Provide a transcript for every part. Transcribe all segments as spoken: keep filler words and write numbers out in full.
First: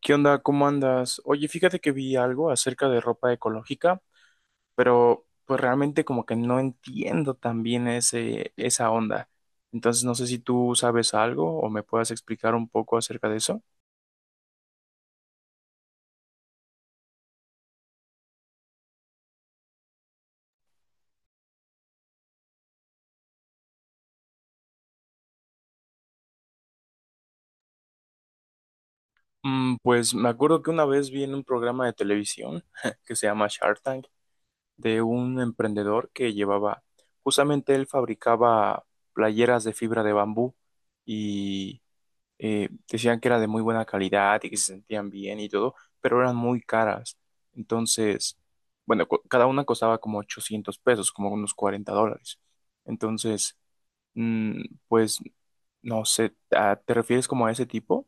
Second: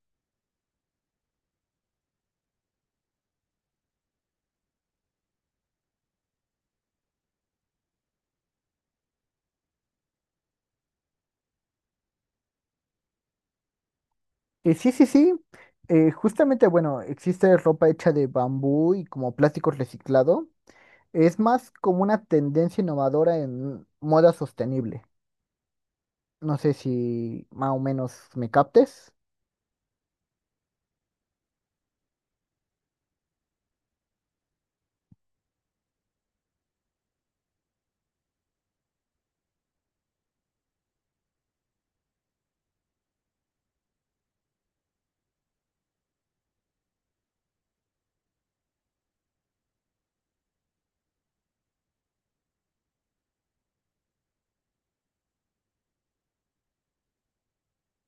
¿Qué onda? ¿Cómo andas? Oye, fíjate que vi algo acerca de ropa ecológica, pero pues realmente como que no entiendo tan bien ese, esa onda. Entonces no sé si tú sabes algo o me puedas explicar un poco acerca de eso. Eh, sí, sí, sí. Eh, justamente, bueno, existe ropa hecha de bambú y como plástico reciclado. Es más como una tendencia innovadora en moda sostenible. No sé si más o menos me captes. Mm, pues me acuerdo que una vez vi en un programa de televisión que se llama Shark Tank de un emprendedor que llevaba, justamente él fabricaba playeras de fibra de bambú y eh, decían que era de muy buena calidad y que se sentían bien y todo, pero eran muy caras. Entonces, bueno, co- cada una costaba como ochocientos pesos, como unos cuarenta dólares. Entonces, mm, pues, no sé, ¿a- ¿te refieres como a ese tipo?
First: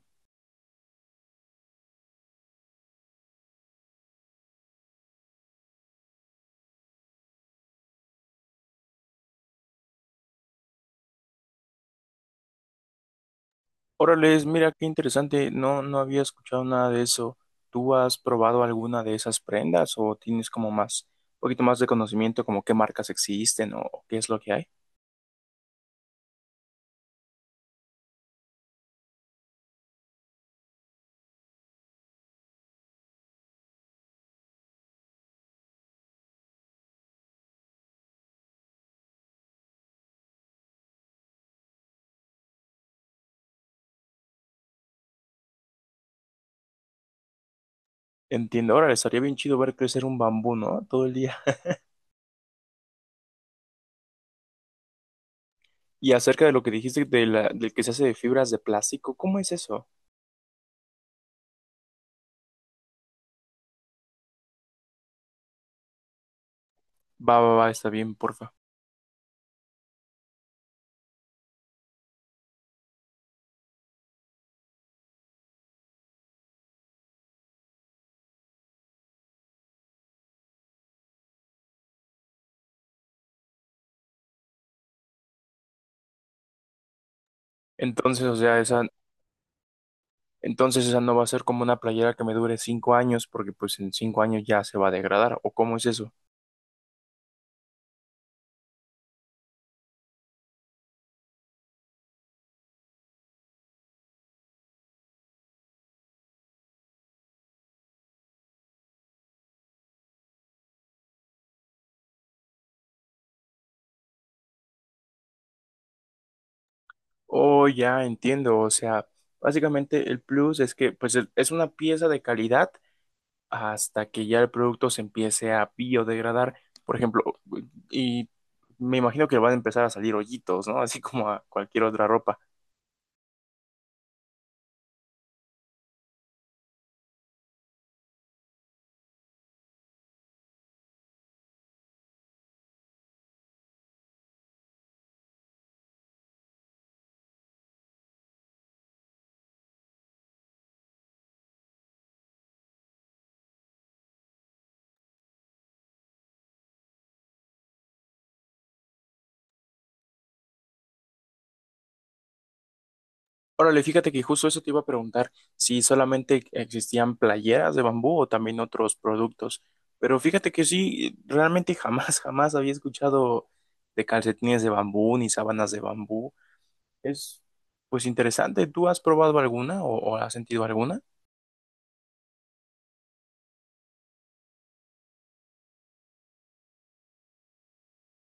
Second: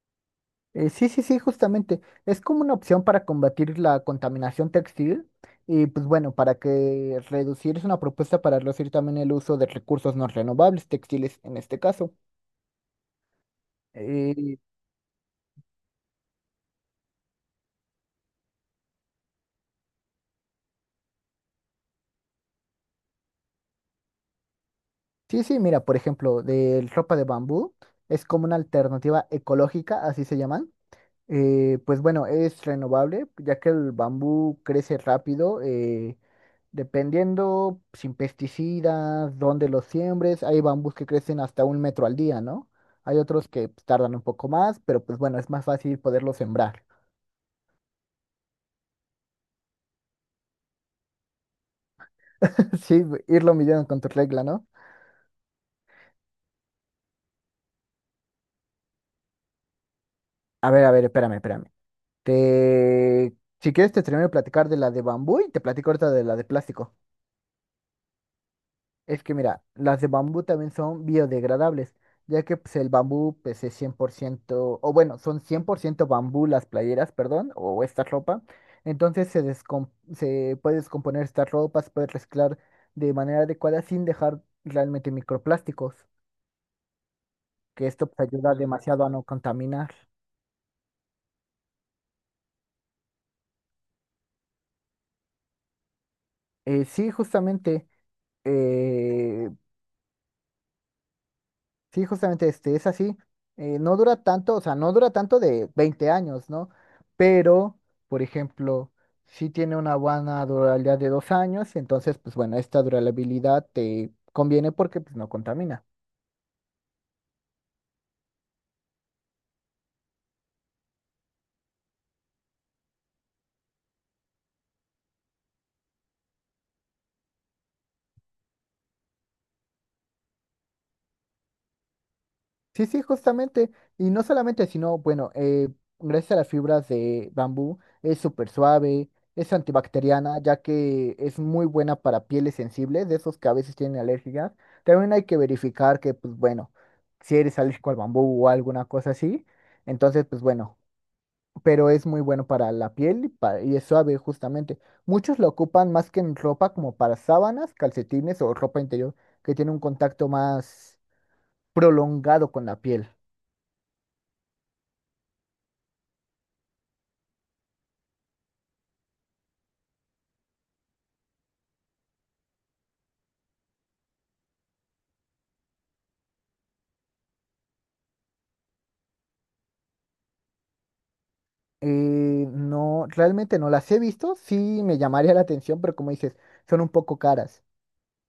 Eh, sí, sí, sí, justamente. Es como una opción para combatir la contaminación textil y pues bueno, para que reducir es una propuesta para reducir también el uso de recursos no renovables, textiles en este caso. Órales, Eh, mira qué interesante, no, no había escuchado nada de eso. ¿Tú has probado alguna de esas prendas o tienes como más, un poquito más de conocimiento como qué marcas existen o qué es lo que hay? Sí, sí, mira, por ejemplo, de ropa de bambú, es como una alternativa ecológica, así se llaman. Eh, pues bueno, es renovable, ya que el bambú crece rápido, eh, dependiendo sin pesticidas, dónde los siembres. Hay bambús que crecen hasta un metro al día, ¿no? Hay otros que pues, tardan un poco más, pero pues bueno, es más fácil poderlo sembrar. Entiendo, ahora estaría bien chido ver crecer un bambú, ¿no? Todo el día. Sí, irlo midiendo con tu regla, ¿no? Y acerca de lo que dijiste de la, del que se hace de fibras de plástico, ¿cómo es eso? A ver, a ver, espérame, espérame. Te... Si quieres, te termino de platicar de la de bambú y te platico ahorita de la de plástico. Va, va, va, está bien, porfa. Es que mira, las de bambú también son biodegradables, ya que pues, el bambú pues, es cien por ciento, o bueno, son cien por ciento bambú las playeras, perdón, o esta ropa. Entonces se, descom- se puede descomponer estas ropas, se puede reciclar de manera adecuada sin dejar realmente microplásticos, que esto Entonces, pues, o ayuda Mm. sea, esa, demasiado a no contaminar. entonces esa no va a ser como una playera que me dure cinco años, porque pues en cinco años ya se va a degradar, ¿o cómo es eso? Eh, sí, justamente. eh, Sí, justamente, este, es así. Eh, no dura tanto, o sea, no dura tanto de veinte años, ¿no? Pero, por ejemplo, sí tiene una buena durabilidad de dos años, entonces, pues bueno, esta durabilidad te conviene porque pues, no contamina. Oh, ya entiendo, o sea, básicamente el plus es que pues el- es una pieza de calidad hasta que ya el producto se empiece a biodegradar, por ejemplo, y me imagino que van a empezar a salir hoyitos, ¿no? Así como a cualquier otra ropa. Sí, sí, justamente. Y no solamente, sino, bueno, eh, gracias a las fibras de bambú, es súper suave, es antibacteriana, ya que es muy buena para pieles sensibles, de esos que a veces tienen alergias. También hay que verificar que, pues bueno, si eres alérgico al bambú o alguna cosa así, entonces, pues bueno, pero es muy bueno para la piel y, pa- y es suave, justamente. Muchos lo ocupan más que en ropa, como para sábanas, calcetines o ropa interior, que tiene un contacto más prolongado con la piel. Órale, fíjate que justo eso te iba a preguntar, si solamente existían playeras de bambú o también otros productos. Pero fíjate que sí, realmente jamás, jamás había escuchado de calcetines de bambú ni sábanas de bambú. Es pues interesante. ¿Tú has probado alguna o, o has sentido alguna? Eh, no, realmente no las he visto, sí me llamaría la atención, pero como dices, son un poco caras.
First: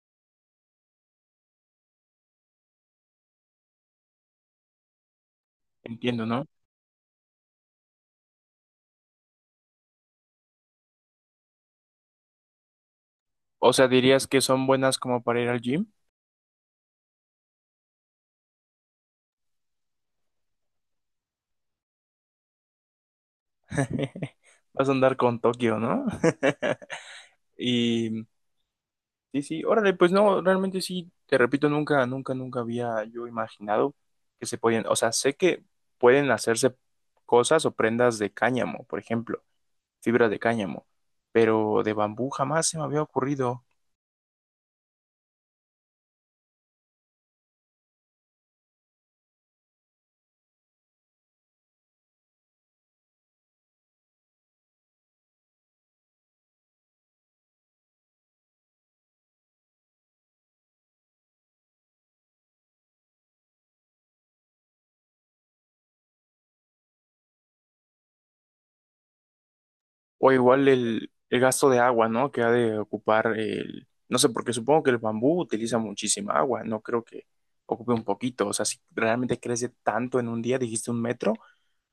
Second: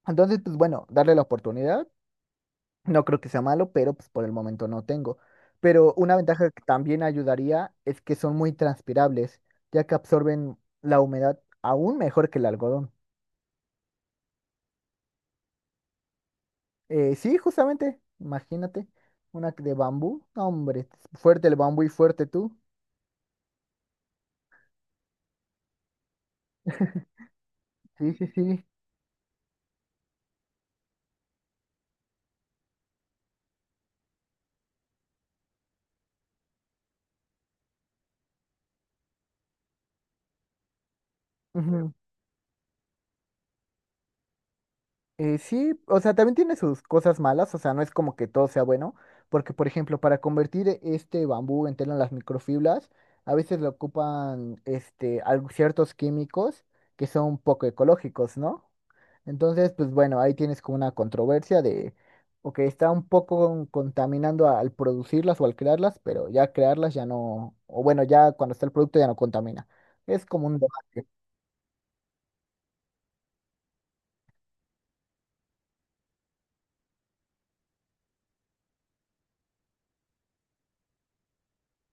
Entonces, pues bueno, darle la oportunidad, no creo que sea malo, pero pues por el momento no tengo. Pero una Entiendo, ¿no? ventaja que también ayudaría es que son muy transpirables, ya que absorben la humedad aún mejor que el algodón. O sea, dirías que son buenas como para ir al gym. Eh, sí, justamente, imagínate, una de bambú, no, hombre, fuerte el bambú y fuerte tú. Vas a andar con Tokio, ¿no? Y Sí, sí, sí. sí, sí, órale, pues no, realmente sí, te repito, nunca, nunca, nunca había yo imaginado que se podían, o sea, sé que pueden hacerse cosas o prendas de cáñamo, por ejemplo, fibra de cáñamo, pero de Ujú. bambú jamás se me había ocurrido. Eh, sí, o sea, también tiene sus cosas malas, o sea, no es como que todo sea bueno, porque por ejemplo, para convertir e- este bambú en tela en las microfibras, a veces le ocupan este al- ciertos químicos que son poco ecológicos, ¿no? Entonces, pues bueno, ahí tienes como una controversia de, ok, está un poco contaminando al producirlas o al crearlas, pero ya crearlas ya no, o bueno, ya cuando está el producto ya no contamina. Es O como un igual debate. el, el gasto de agua, ¿no? Que ha de ocupar el... No sé, porque supongo que el bambú utiliza muchísima agua, no creo que ocupe un poquito. O sea, si realmente crece tanto en un día, dijiste un metro,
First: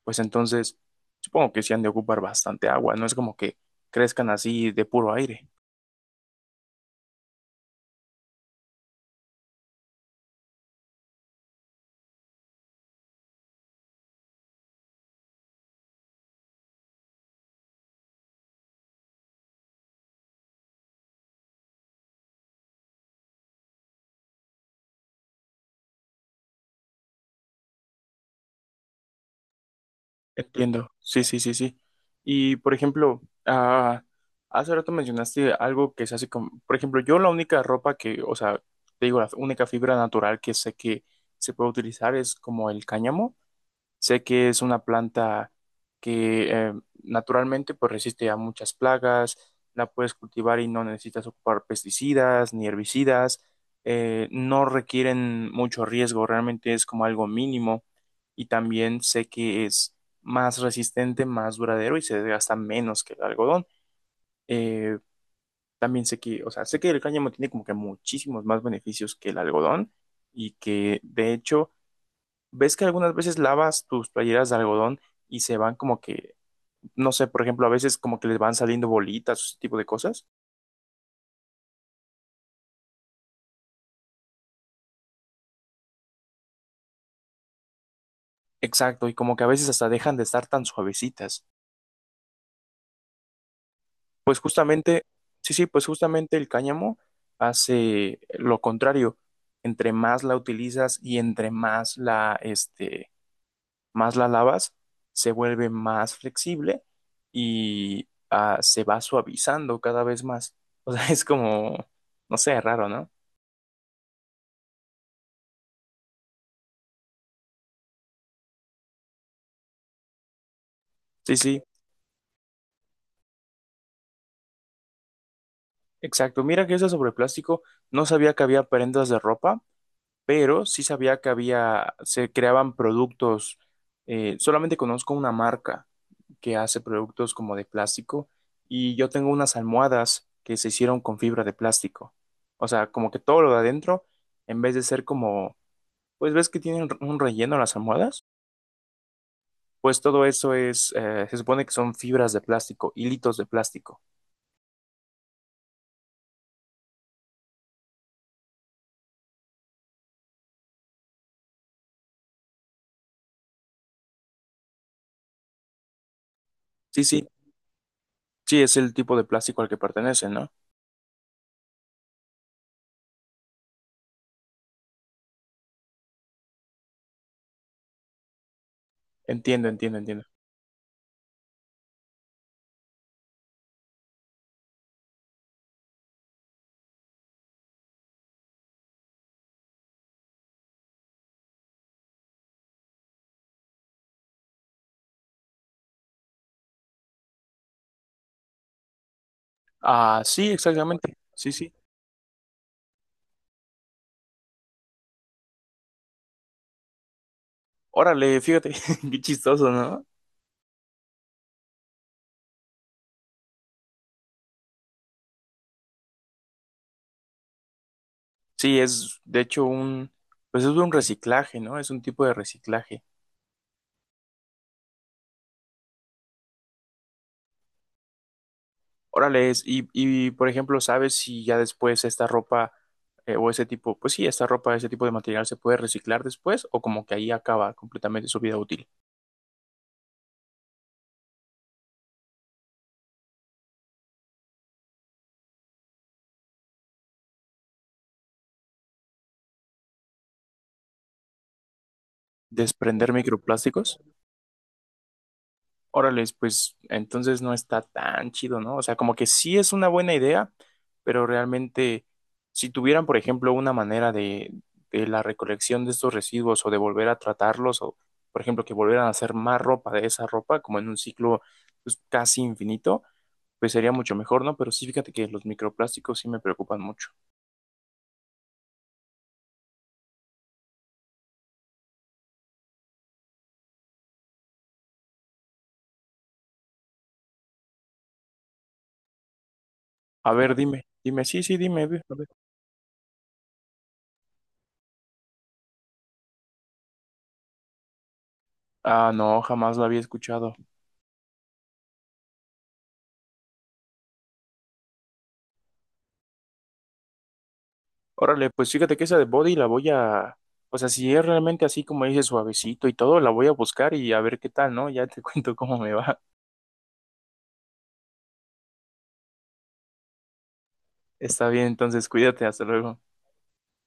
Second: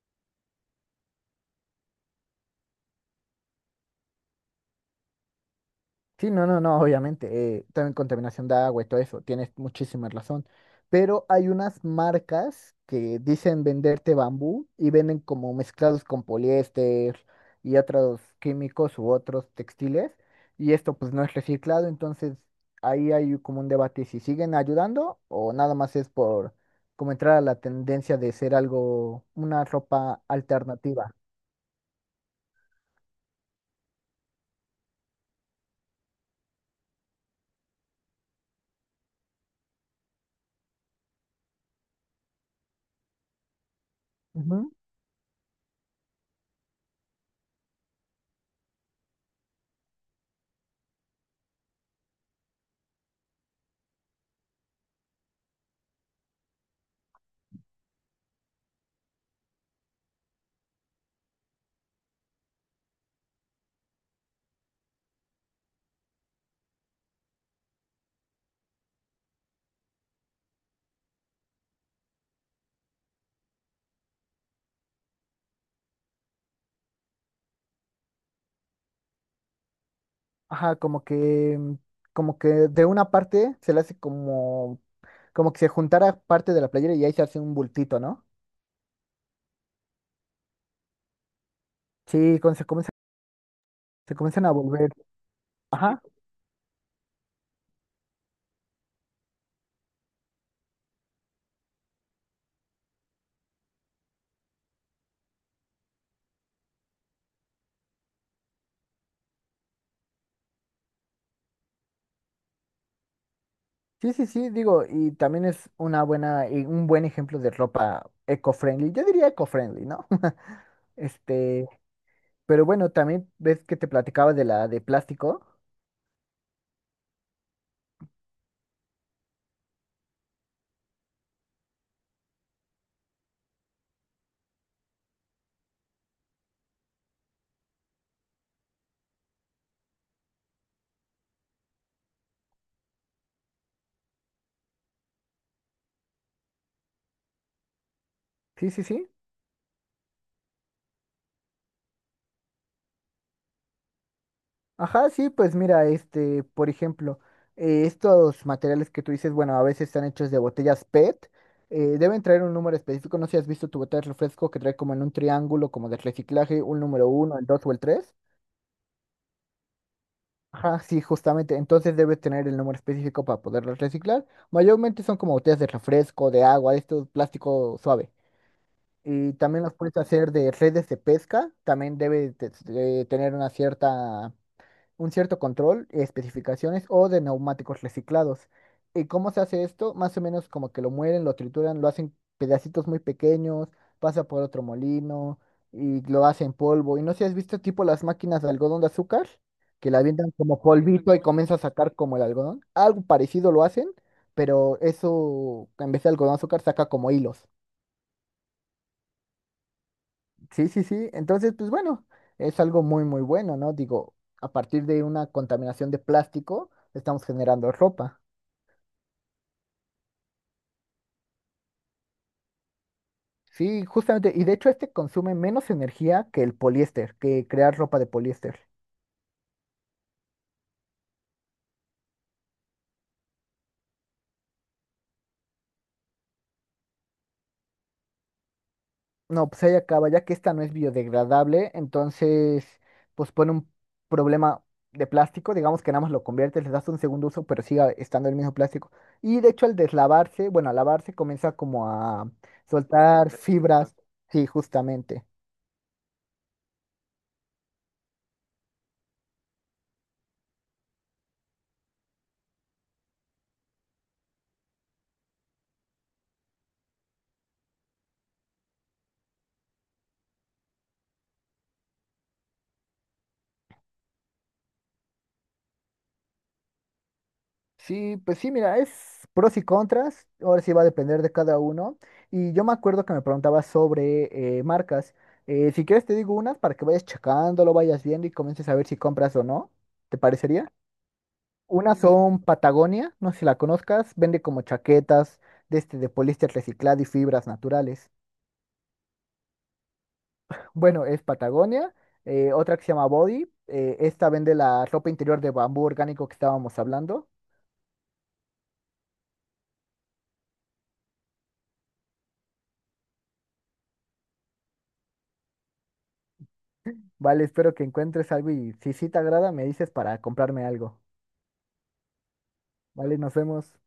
pues entonces supongo que sí han de ocupar bastante agua, no es como que crezcan así de puro aire. Sí, no, no, no, obviamente. Eh, también contaminación de agua y todo eso, tienes muchísima razón. Pero hay unas marcas que dicen venderte bambú y venden como mezclados con poliéster y otros químicos u otros textiles. Y esto pues no es reciclado, entonces ahí hay como un debate si siguen ayudando o nada más es por como entrar a la tendencia de ser algo, una ropa Entiendo, alternativa. sí, sí, sí, sí. Y por ejemplo, ah, hace rato mencionaste algo que se hace con, por ejemplo, yo la única ropa que, o sea, te digo, la única fibra natural que sé que se puede utilizar es como el cáñamo. Sé que es una planta que eh, naturalmente pues resiste a muchas plagas, la puedes cultivar y no necesitas ocupar pesticidas ni herbicidas, eh, no requieren mucho riesgo, realmente es como algo mínimo y también sé que es más resistente, más duradero y se desgasta menos que el algodón. Eh, También sé que, o sea, sé que el cáñamo tiene como que muchísimos más beneficios que el algodón y que de hecho ¿ves que algunas veces lavas tus playeras de algodón y se van como que, no sé, por ejemplo, a veces como que les van saliendo bolitas o ese tipo de cosas? Ajá, como que, mm, como que de una parte se le hace como, como que se juntara parte de la playera y ahí se hace un bultito, ¿no? Exacto, y como que a veces hasta dejan de estar tan suavecitas. Sí, cuando se comienza- se Pues comienzan a volver. justamente, sí, sí, pues Ajá. justamente el cáñamo hace lo contrario. Entre más la utilizas y entre más la, este, más la lavas, se vuelve más flexible y ah, se va suavizando cada vez más. O sea, es como, no sé, raro, ¿no? Sí, sí, sí, digo, y también es una buena, y un buen ejemplo de ropa eco-friendly. Yo diría eco-friendly, ¿no? Sí, sí. Este, pero bueno, también ves que te platicaba de la de plástico. Exacto, mira que eso sobre plástico, no sabía que había prendas de ropa, pero sí sabía que había, se creaban productos, eh, solamente conozco una marca que hace productos como de plástico y yo tengo unas almohadas que se hicieron con fibra de plástico. O sea, como que todo lo de adentro, en vez de ser como, pues ves que tienen un relleno las almohadas, Sí, sí, sí. pues todo eso es, eh, se supone que son fibras de plástico, hilitos de plástico. Ajá, sí, pues mira, este, por ejemplo, eh, estos materiales que tú dices, bueno, a veces están hechos de botellas PET, eh, deben traer un número específico, no sé si has visto tu botella de refresco que trae como en un triángulo, como de reciclaje, un Sí, número sí, uno, el dos o el tres. sí, es el tipo de plástico al que pertenecen, ¿no? Ajá, sí, justamente, entonces debe tener el número específico para poderlo reciclar. Mayormente son como botellas de refresco, de agua, de estos plástico suave. Y también Entiendo, los entiendo, puedes entiendo. hacer de redes de pesca, también debe de- de tener una cierta un cierto control, especificaciones o de neumáticos reciclados. ¿Y cómo se hace esto? Más o menos como que lo muelen, lo trituran, lo hacen pedacitos muy pequeños, pasa por otro molino y lo hacen polvo. Y no sé si has visto tipo las máquinas de algodón de azúcar, que la Ah, avientan sí, como polvito exactamente. y Sí, comienza a sí. sacar como el algodón. Algo parecido lo hacen, pero eso en vez de algodón de azúcar saca como hilos. Órale, fíjate, qué chistoso, ¿no? Sí, sí, sí. Entonces, pues bueno, es algo muy, muy bueno, ¿no? Digo, a partir de una contaminación de plástico, estamos generando ropa. Sí, es de hecho un, pues es un reciclaje, ¿no? Es un tipo de reciclaje. Sí, justamente. Y de hecho, este consume menos energía que el poliéster, que crear ropa de poliéster. Órale, es, y, y por ejemplo, ¿sabes si ya después esta ropa eh, o ese tipo, pues sí, esta ropa, ese tipo de material se puede reciclar después o como que ahí acaba completamente su vida útil? No, pues ahí acaba, ya que esta no es biodegradable, entonces, pues pone un problema de plástico, digamos que nada más lo conviertes, le das un segundo uso, pero sigue estando el mismo plástico. Y de hecho, al deslavarse, bueno, al lavarse comienza como a ¿Desprender soltar fibras, microplásticos? sí, justamente. Órales, pues entonces no está tan chido, ¿no? O sea, como que sí es una buena idea, pero realmente si tuvieran, por ejemplo, una manera de, de la recolección de estos residuos o de volver a tratarlos o, por ejemplo, que volvieran a hacer más ropa de esa ropa, como en un ciclo pues, casi infinito, pues sería mucho mejor, ¿no? Pero sí, fíjate que los microplásticos sí me preocupan mucho. Sí, pues sí, mira, es pros y contras, ahora sí va a depender de cada uno. Y yo me acuerdo que me preguntabas sobre eh, marcas. Eh, si quieres te digo unas para que vayas checándolo, vayas viendo y comiences a ver si compras o no. ¿Te A ver, parecería? dime, dime, sí, sí, dime. Ve, Unas a ver. son Patagonia, no sé si la conozcas, vende como chaquetas de, este, de poliéster reciclado y fibras naturales. Ah, no, jamás lo había escuchado. Bueno, es Patagonia. Eh, otra que se llama Body, eh, esta vende la ropa interior de bambú orgánico que estábamos hablando. Órale, pues fíjate que esa de Body la voy a, o sea, si es realmente así como dice suavecito y todo, la voy a buscar y a ver qué tal, ¿no? Ya te cuento cómo me va. Vale, espero que encuentres algo y si sí te agrada, me dices para comprarme algo. Está bien, entonces cuídate, hasta luego. Vale, nos vemos.